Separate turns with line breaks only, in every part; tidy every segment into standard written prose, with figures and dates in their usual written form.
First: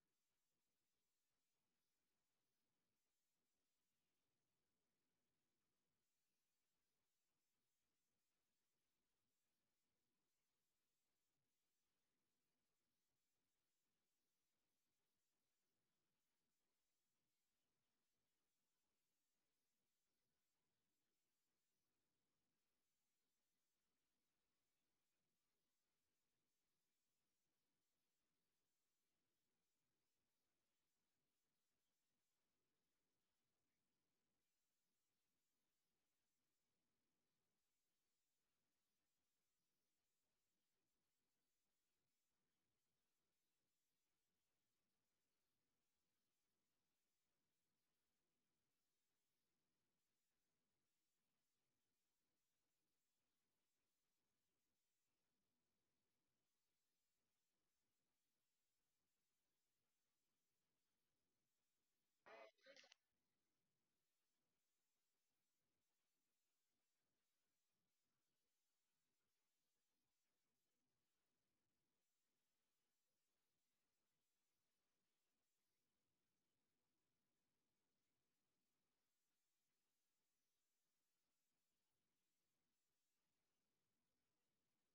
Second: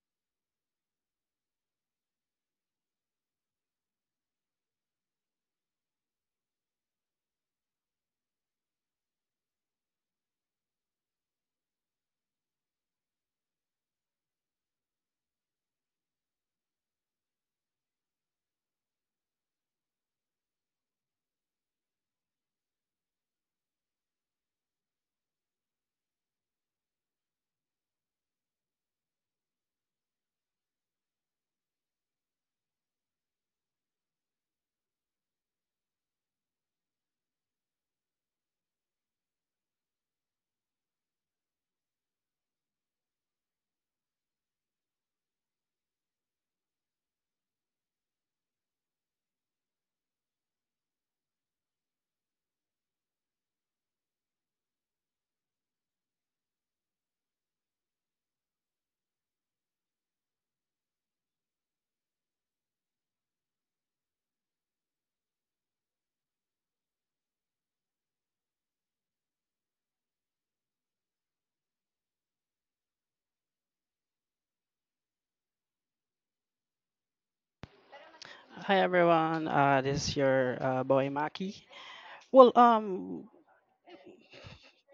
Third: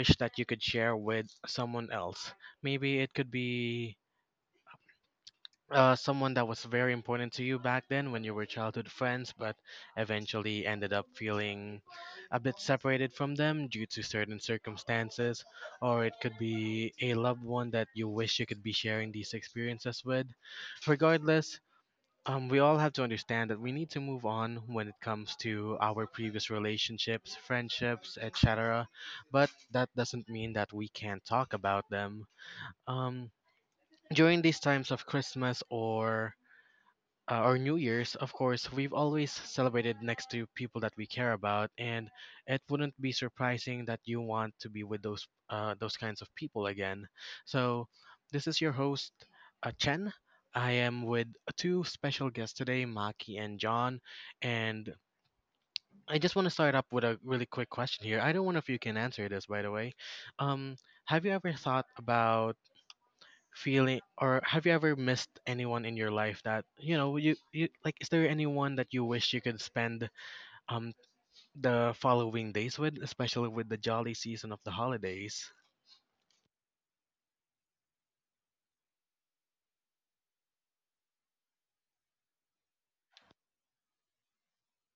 wish that you could share with someone else. Maybe it could be someone that was very important to you back then when you were childhood friends, but eventually ended up feeling a bit separated from them due to certain circumstances, or it could be a loved one that you wish you could be sharing these experiences with. Regardless, we all have to understand that we need to move on when it comes to our previous relationships, friendships, etc. But that doesn't mean that we can't talk about them. Um, During these times of Christmas or New Year's, of course, we've always celebrated next to people that we care about, and it wouldn't be surprising that you want to be with those kinds of people again. So, this is your host, Chen. I am with two special guests today, Maki and John, and I just want to start up with a really quick question here. I don't know if you can answer this, by the way. Um, have you ever thought about feeling or have you ever missed anyone in your life that you know you, you like is there anyone that you wish you could spend um the following days with, especially with the jolly season of the holidays?
Hi everyone, this is your boy Maki. Well, um,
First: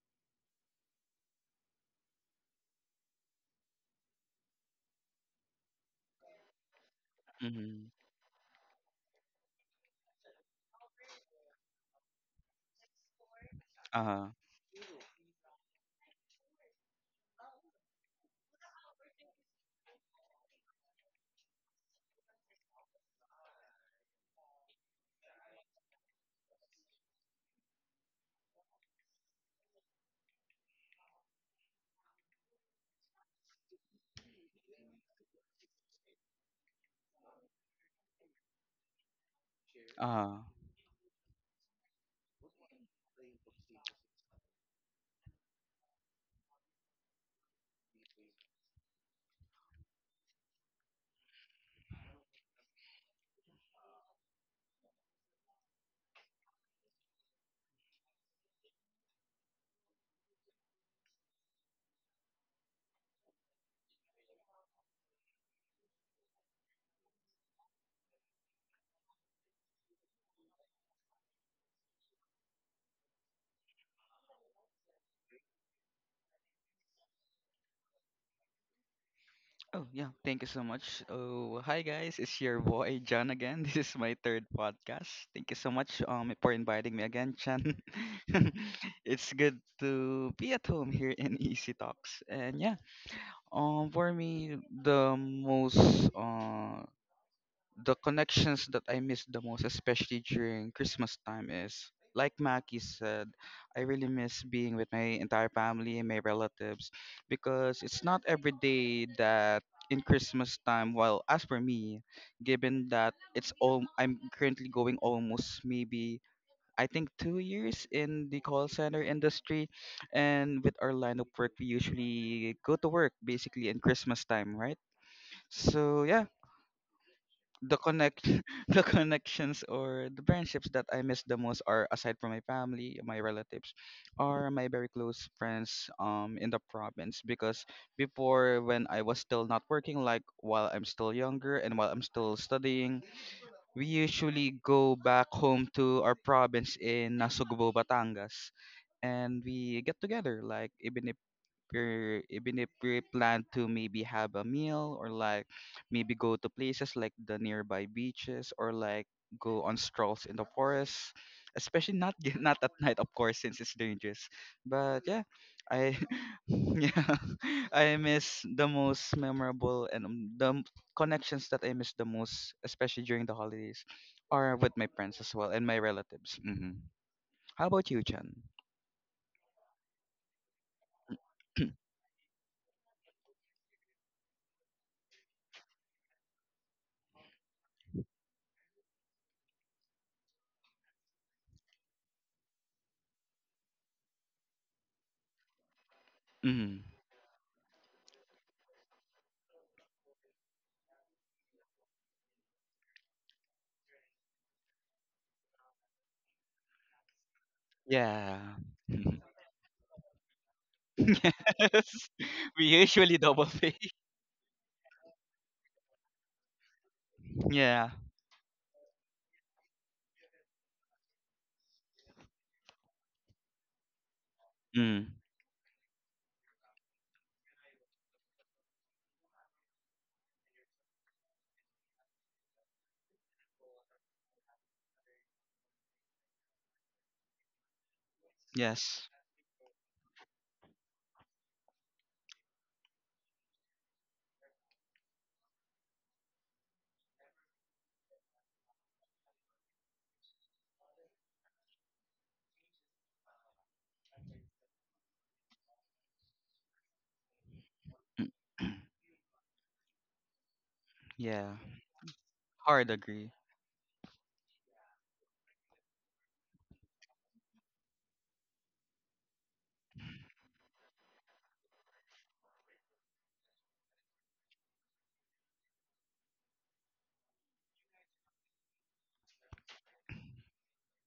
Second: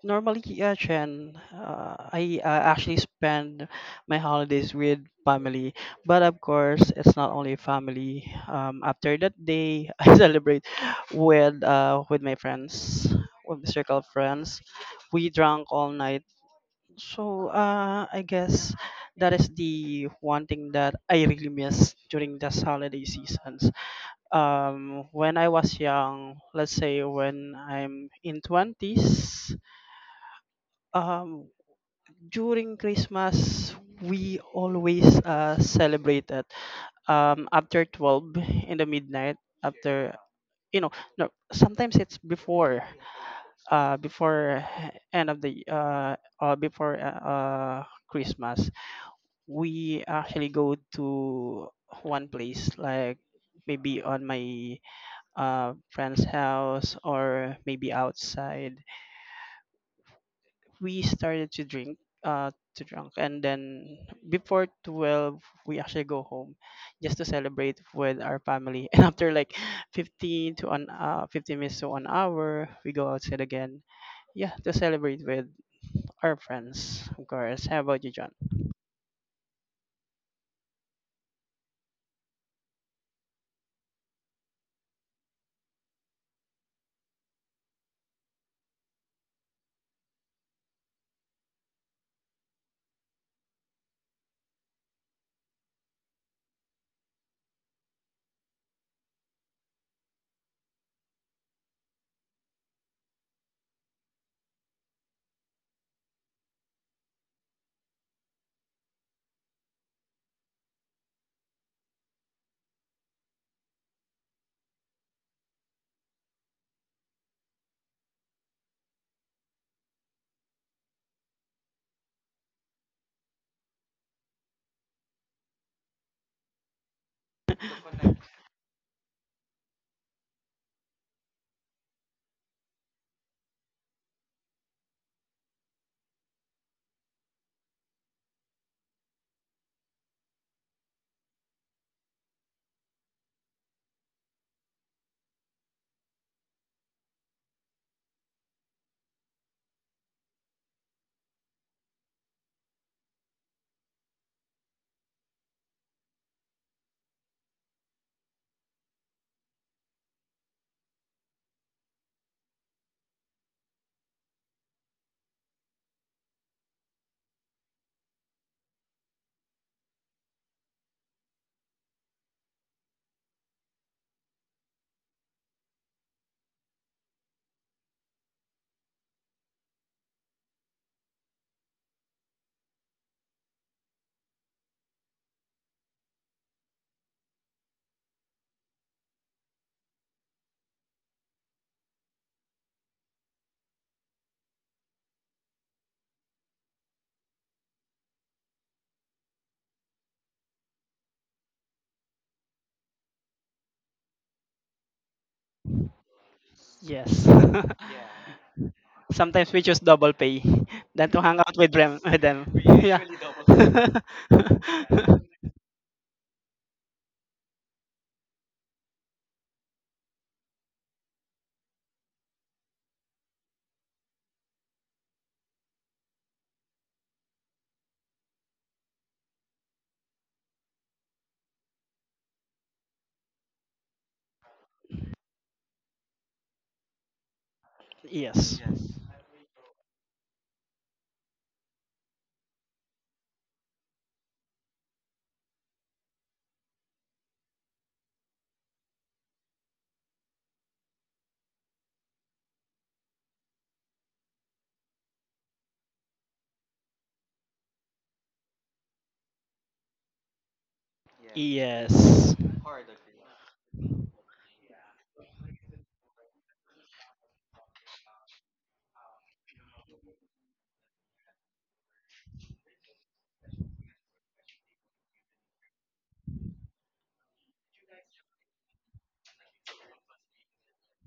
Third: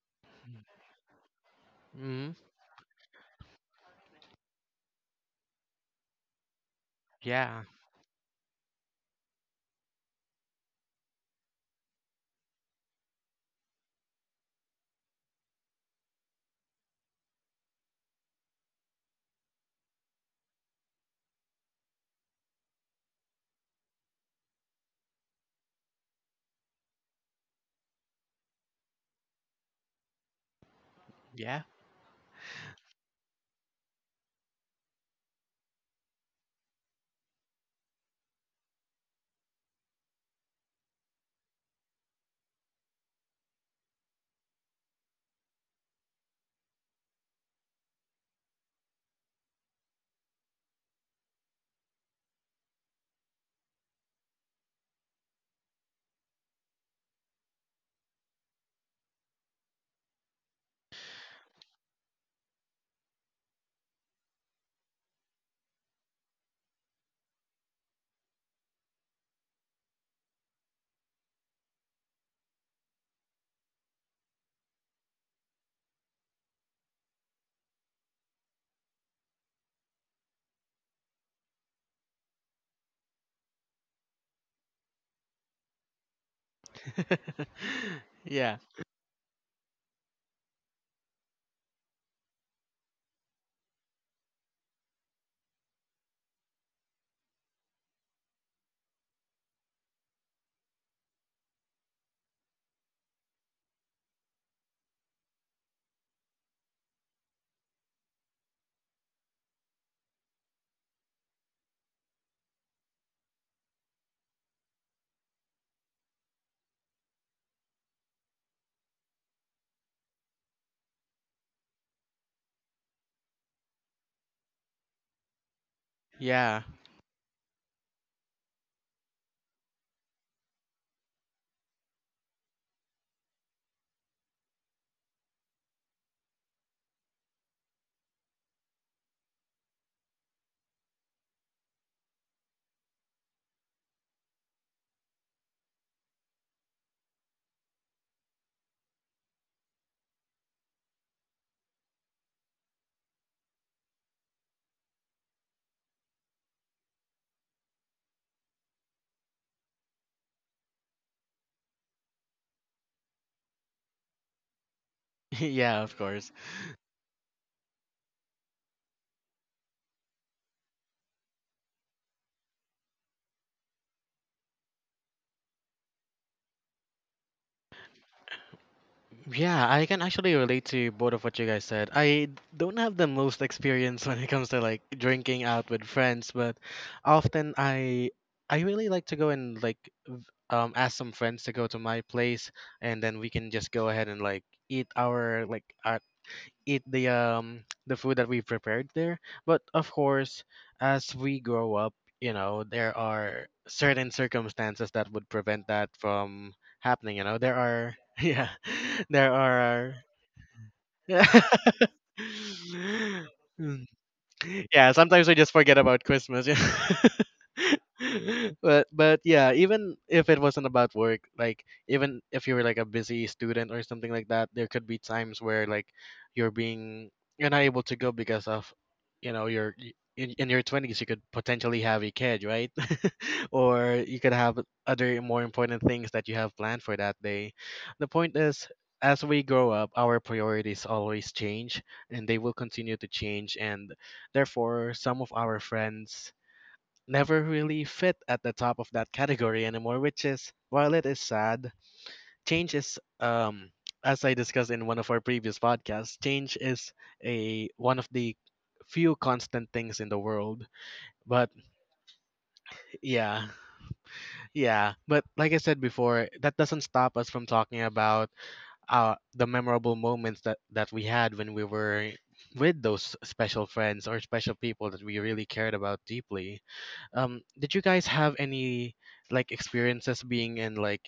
normally, yeah, Chen, uh,
Mm.
I uh, actually spend my holidays with family, but of course, it's not only
Yeah.
Mm-hmm.
family. After that day, I celebrate with my friends, with the circle of
Uh-huh.
friends. We drank all night, so I guess that is the one thing that I really miss during this holiday season when I was young, let's say when I'm in 20s, um,
Yeah.
during Christmas, we always celebrate it after 12 in the midnight, after,
Uh-huh.
you know, no, sometimes it's before, before end of the, before Christmas. We actually go to one place, like maybe on my friend's house or maybe outside. We started to drink, to drunk, and then before 12, we actually go home, just to celebrate with our family. And after like 15 minutes to an hour, we go outside again, yeah, to celebrate with our friends, of course. How about you, John?
Oh, yeah, thank you so much. Oh, hi guys. It's your boy John again. This is my third podcast. Thank you so much for inviting me again, Chan.
Yeah.
It's good to be at home here in Easy Talks. And yeah, for me the most the connections that I miss the most, especially during Christmas time, is like Mackie said, I really miss being with my entire family and my relatives because it's not every day that in Christmas time. Well, as for me, given that it's all I'm currently going almost maybe I think 2 years in the call center industry, and with our line of work, we usually go to work basically in Christmas time, right? So yeah,
Yeah.
the connect the connections or the friendships that I miss the most are aside from my family, my relatives, are my very close friends in the province because before when I was still not working like while I'm still younger and while I'm still studying, we usually go back home to our province in Nasugbo, Batangas, and we get together like even if you're even if we plan to maybe have a meal, or like maybe go to places like the nearby beaches, or like go on strolls in the forest, especially not not at night of course, since it's dangerous. But yeah,
Yeah,
I
of course.
yeah, I miss the most memorable and connections that I miss the most, especially during the holidays, are with my friends as well and my relatives. Hmm, how about you, Chan?
Yeah, I can actually relate to both of what you guys said. I don't have the most experience when it comes to like drinking out with friends, but often I really like to go and like v- ask some friends to go to my place, and then we can just go ahead and like eat our like eat
Mm-hmm.
the food that we prepared there. But of course, as we grow up, there are certain circumstances that would prevent that from happening, you
Yes.
know. There are
Yeah.
yeah, there
Sometimes we choose
are
double pay than to
yeah.
hang out with them.
Yes.
With them.
We
yeah.
usually double pay.
Mm. Yeah, sometimes we just forget about Christmas. Yeah.
Yeah.
but yeah, even if it wasn't about work, like even if you were like a busy student or something like that, there could be
Mm.
times where like you're being you're not able to go because of in your 20s. You could potentially have a kid, right? Or you could have other more important things that you have planned for that day. The point
Yes.
is,
Yes.
Yes.
as we grow up, our priorities always change, and they will continue to change, and therefore some of our friends never really fit at the top of that category anymore, which is, while it is sad, change is, as I discussed in one of our previous podcasts, change is a one of the few constant things in the world.
Yeah.
But
Yes.
Hard agree.
yeah. Yeah. But like I said before, that doesn't stop us from talking about the memorable moments that we had when we were with those special friends or special people that we really cared about deeply. Did you guys have any like experiences being in like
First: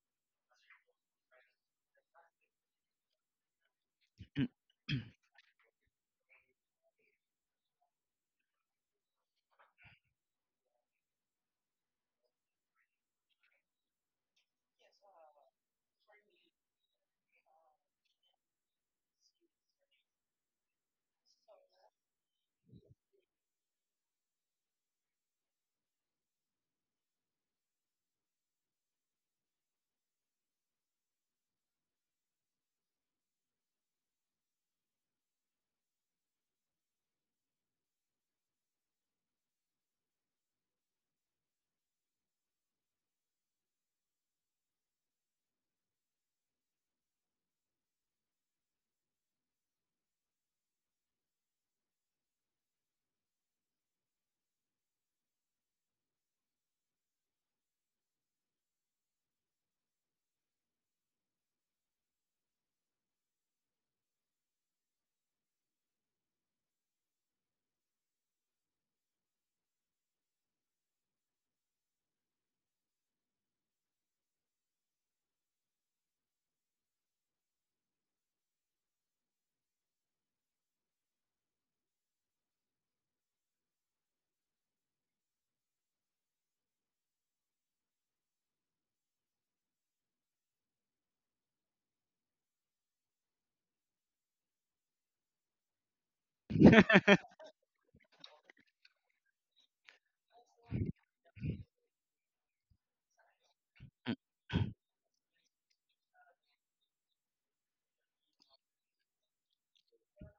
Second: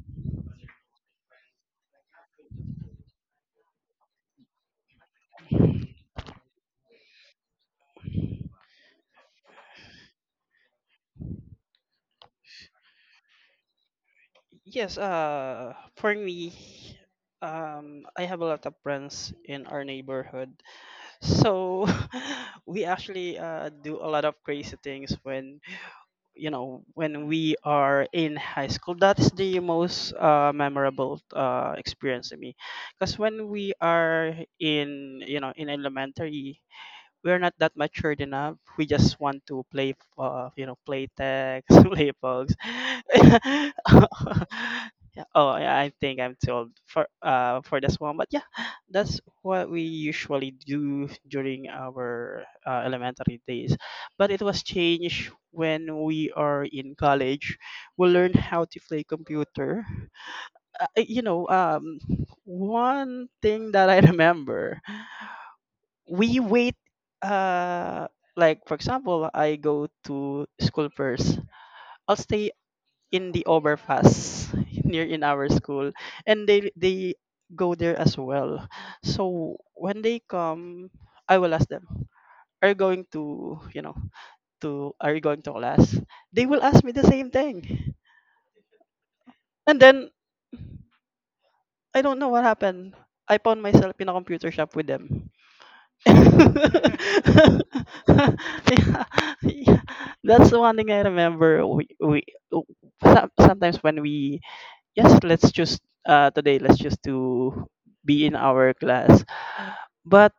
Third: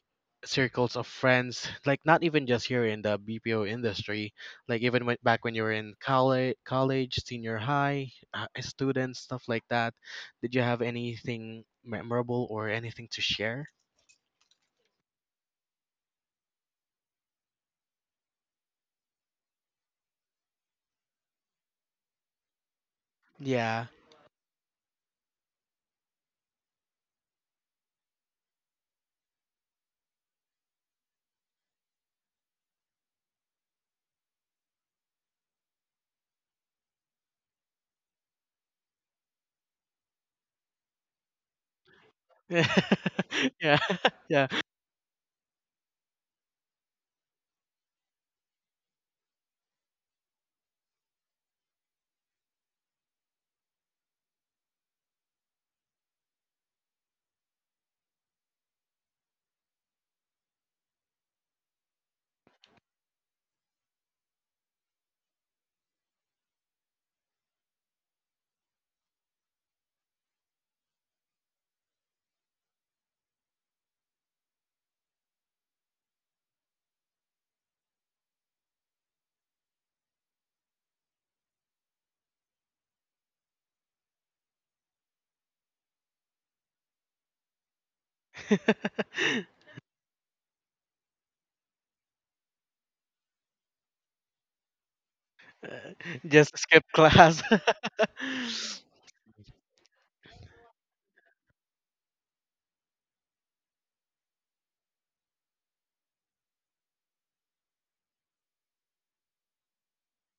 circles of friends, like not even just here in the BPO industry,
Mm.
like even back when you were in college, senior high, students, stuff like that? Did you have anything memorable or anything to share?
Yes. For me I have a lot of friends in our neighborhood. So we actually
Yeah.
do a lot of crazy things when when we are in high school. That is the most memorable experience to me. Cuz when we are in in elementary we're not that matured enough. We just want to play, play text, play pogs.
Yeah. Yeah.
Yeah, oh, yeah, I think I'm too old for this one. But yeah, that's what we usually do during our elementary days. But it was changed when we are in college. We learn how to play computer. Uh, you know, um, one thing that I remember we wait uh like for example I go to school first. I'll stay in the overpass near in our school, and they go there as well. So when they come, I will ask them, are you going to are you going to class? They will ask me the same thing. And then I don't know what happened. I found myself in a computer shop with them.
Uh,
Yeah,
just skip class.
yeah. That's the one thing I remember. W- Sometimes when we, yes, let's choose today. Let's choose to be in our class. But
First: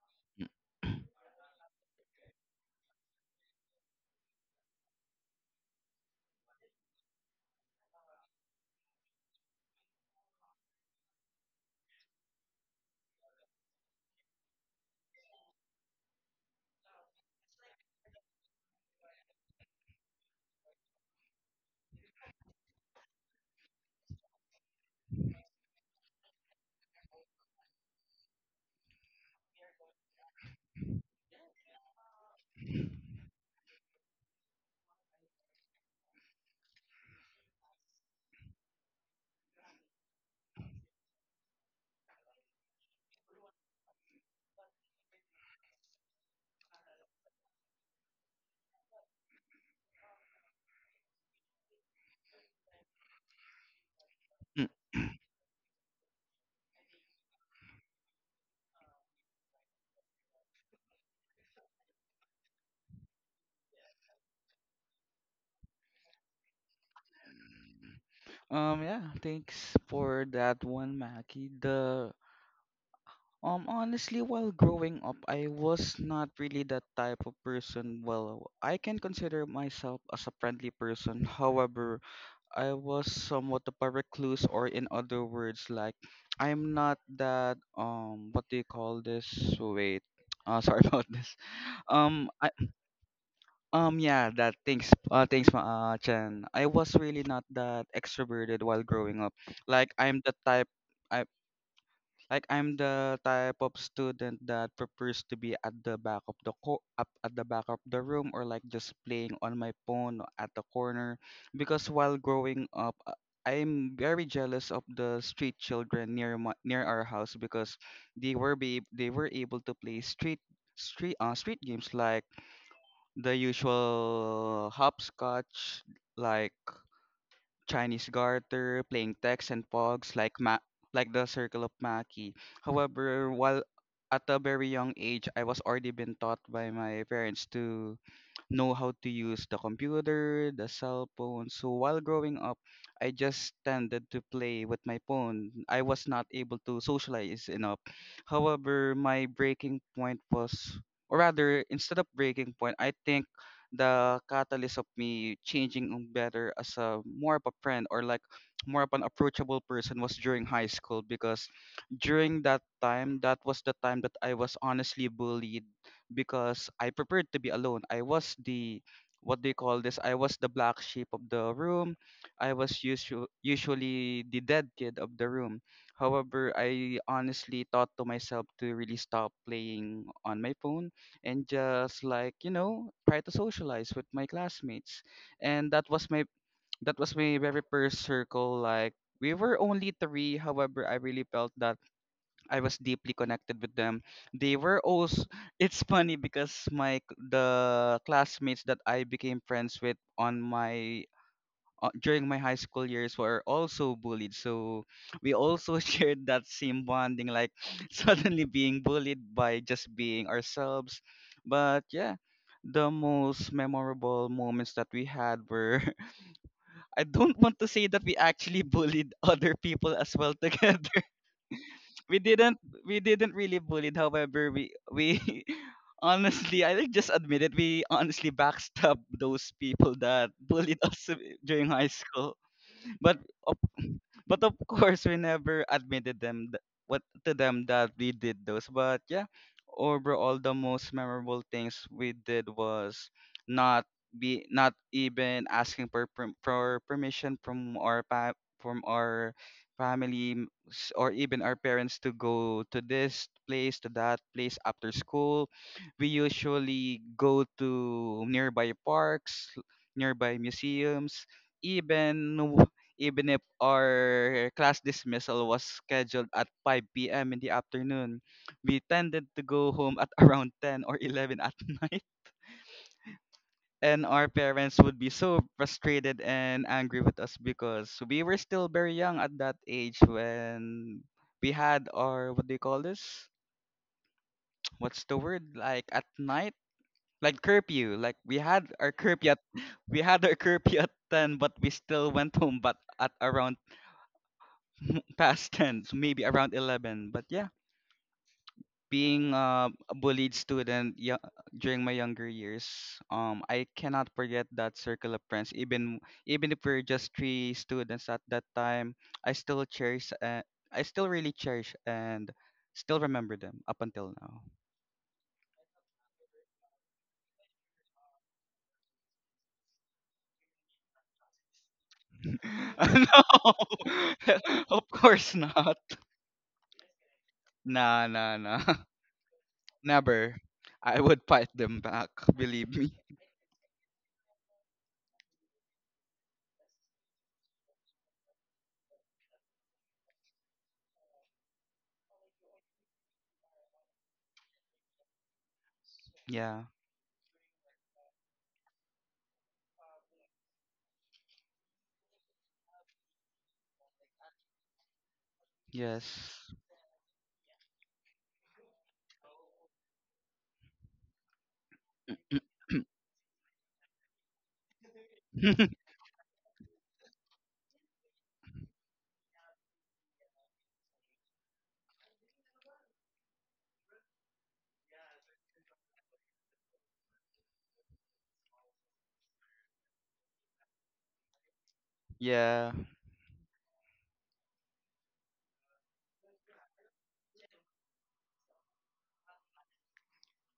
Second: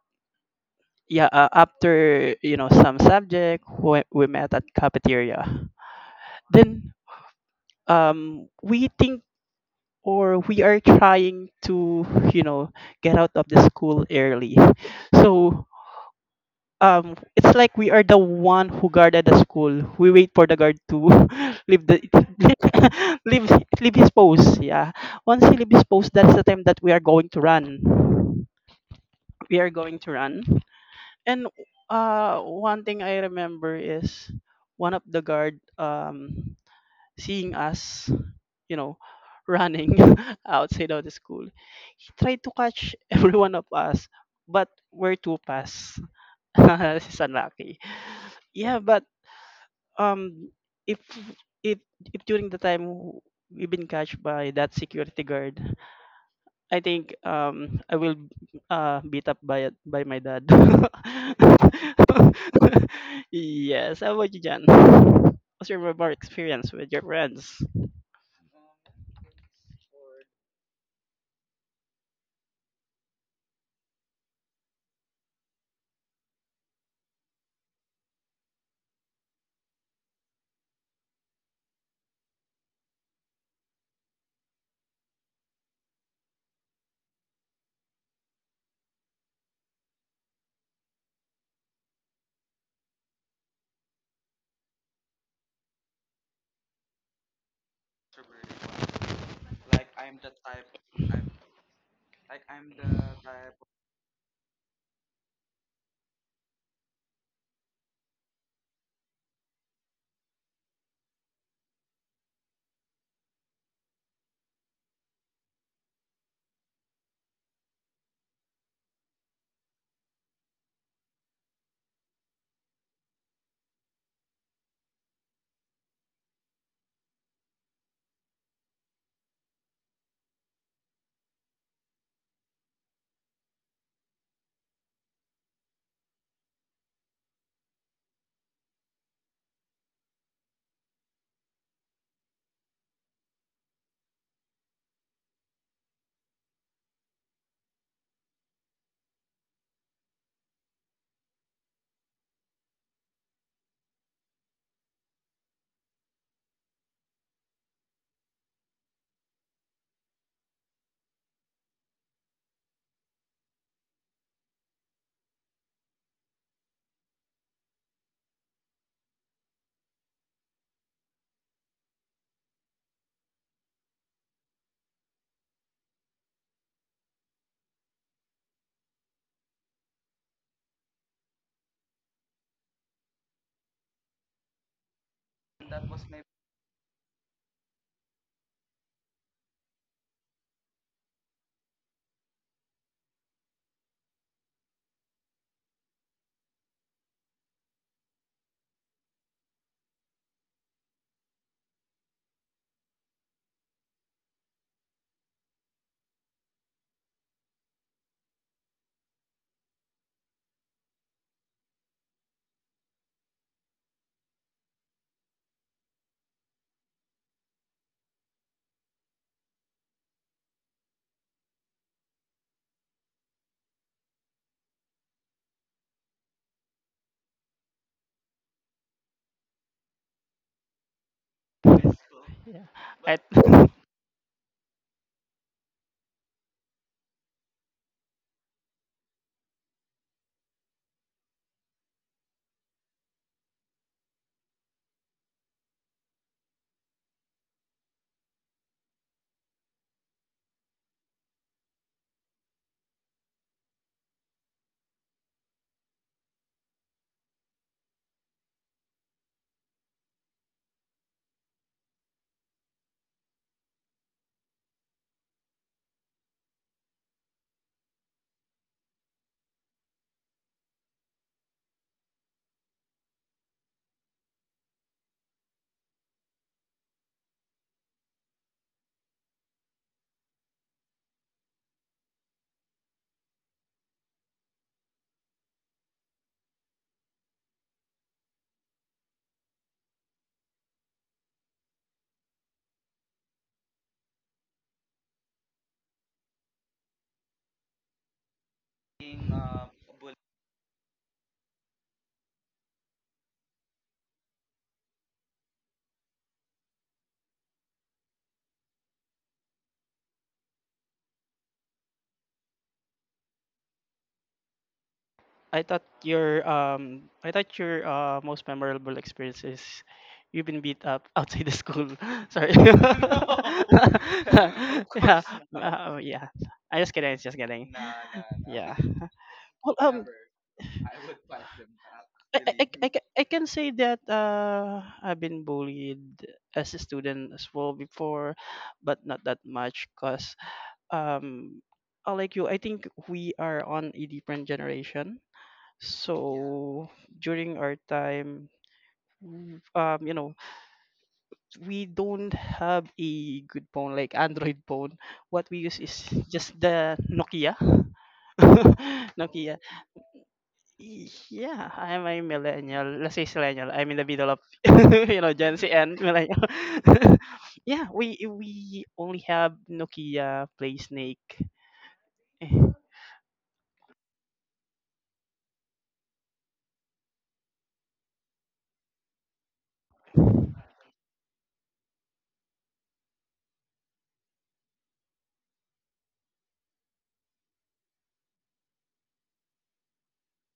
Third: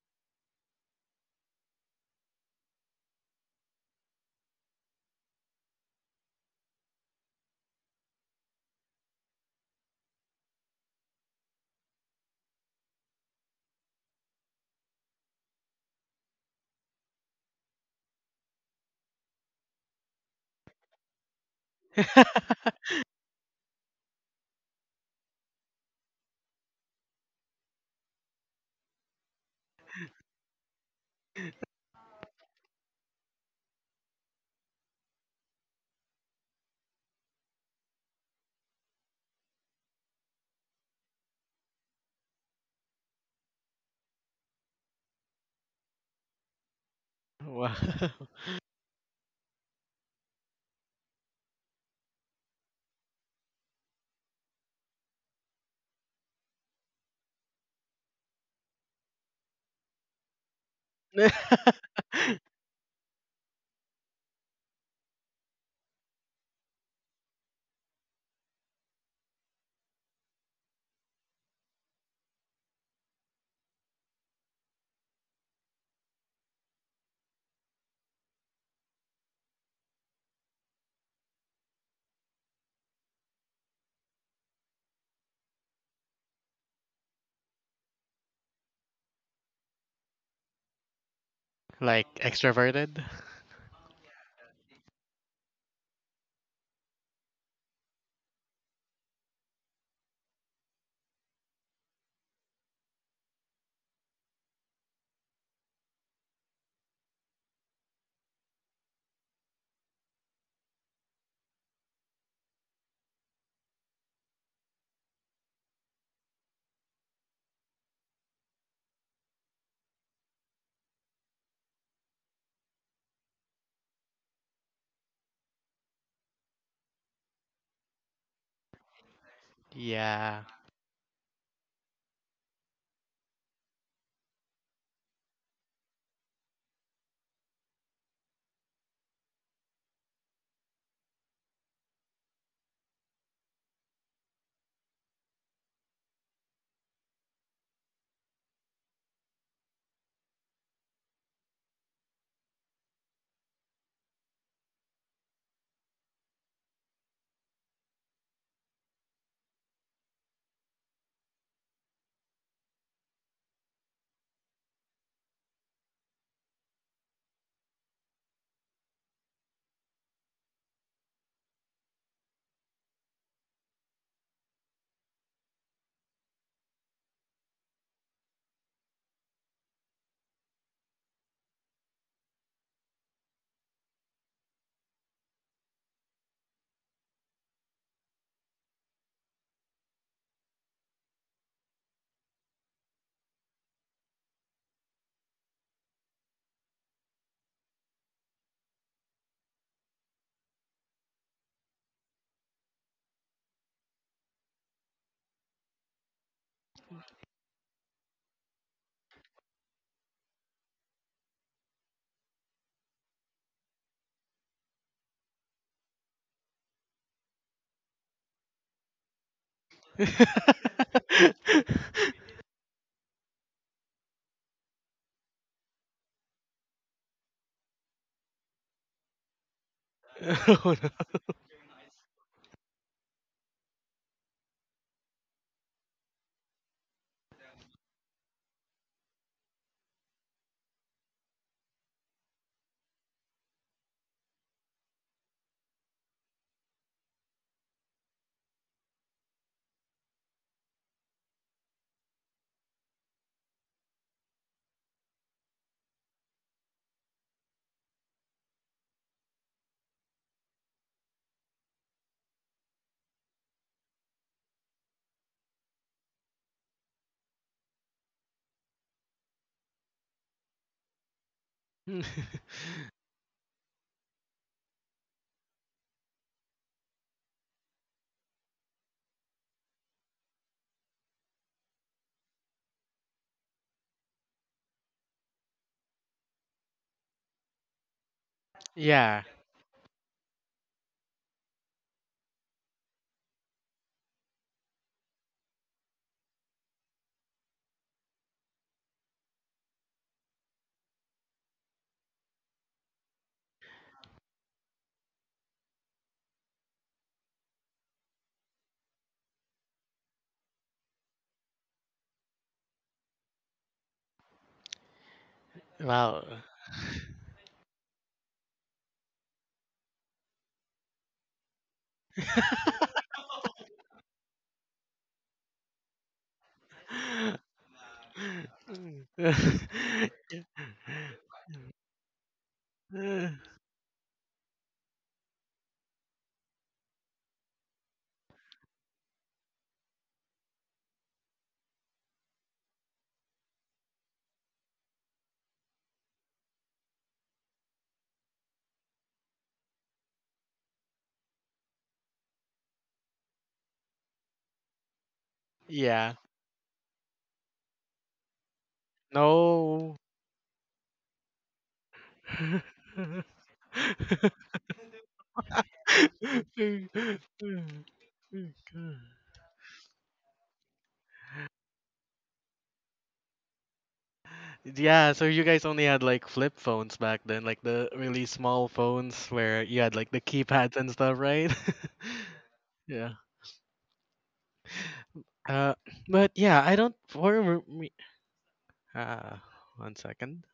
yeah, after some subject, we met at cafeteria. Then we think, or we are trying to you know get out of the school early. So it's like we are the one who guarded the school. We wait for the guard to leave the leave leave his post, yeah. Once he leaves his post, that's the time that we are going to run. We are going to run. And one thing I remember is one of the guard seeing us, you know running outside of the school. He tried to catch every one of us, but we're too fast. This is
Wow.
unlucky. Yeah, but um, if if if during the time we've been catched by
Mm,
that
mm.
security guard, I think I will beat up by my dad. Yes. How about you, Jan? What's your more experience with your friends?
Yeah, thanks for that one, Mackie. The Honestly, while growing up I was not really that type of person. Well, I can consider myself as a friendly person. However, I was somewhat of a recluse, or in other words, like I'm not that what do you call this? Wait, sorry about this.
Like
I
extroverted?
Yeah, that thanks thanks ma Chen. I was really not that extroverted while growing up. Like I'm the type. I. Like I'm the type of student that prefers to be at the back of the co- up at the back of the room, or like just playing on my phone at the corner, because while growing up I'm very jealous of the street children near near our house because they were able to play street games like the usual hopscotch, like Chinese garter, playing tex and pogs,
Yeah.
like the circle of Maki. However, while at a very young age, I was already been taught by my parents to know how to use the computer, the cell phone. So while growing up, I just tended to play with my phone. I was not able to socialize enough. However, my breaking point was, or rather, instead of breaking point, I think the catalyst of me changing on better as a more of a friend, or like more of an approachable person, was during high school because during that time, that was the time that I was honestly bullied because I prepared to be alone. I was the what do you call this? I was the black sheep of the room. I was usually the dead kid of the room. However, I honestly thought to myself to really stop playing on my phone and just like, you know, try to socialize with my classmates. And that was my very first circle. Like we were only three, however, I really felt that I was deeply connected with them. They were also it's funny because the classmates that I became friends with on my during my high school years were also bullied. So we also shared that same bonding, like suddenly being bullied by just being ourselves. But yeah, the most memorable moments that we had were I don't want to say that we actually bullied other people as well together. we didn't we didn't really bullied. However, we honestly I think just admit it. We honestly backstabbed those people that
Oh,
bullied us during high school.
Yeah.
But
I
but of course, we never admitted what to them, that we did those. But yeah, overall, the most memorable things we did was not be not even asking for, for permission from our from our or even our parents to go to this place, to that place after school. We usually go to nearby parks, nearby museums. Even even if our class dismissal was scheduled at 5 p.m. in the afternoon, we tended to go home at around 10 or 11 at
no.
night. And our parents would be so frustrated and angry with us because we were still very young at that age when we had our, what do you call this? What's the word? Like at night? Like curfew. Like
Yeah.
we had our curfew at 10, but we still went home but at around past tense, maybe around 11. But yeah, being a bullied student during my younger years, I cannot forget that circle of friends. Even even if we're just three students at that time, I still cherish. I still really cherish and still remember them up until now.
Wow.
I thought your most memorable experience is you've been beat up outside the school. Sorry.
No, of
Yeah.
course not.
Oh, yeah. I just kidding. Just kidding.
Nah, nah, nah.
Yeah. Well, um,
Never. I would fight them back. Believe me.
I can say that I've been bullied as a student as well before, but not that much. Cause um, like you, I think we are on a different generation.
Yeah.
So during our time, w- um, you know, we don't have a good phone like Android phone. What we use is
Yeah.
Yes.
just the Nokia. Nokia.
No.
Yeah, I'm a millennial. Let's say millennial. I'm in the middle of Gen Z and millennial. Yeah, we only have Nokia Play Snake.
Yeah, so you guys only had like flip phones back then, like the really small phones where you had like the keypads and stuff, right?
Yeah,
Yeah. Uh, but yeah, I don't for me. Uh, one second.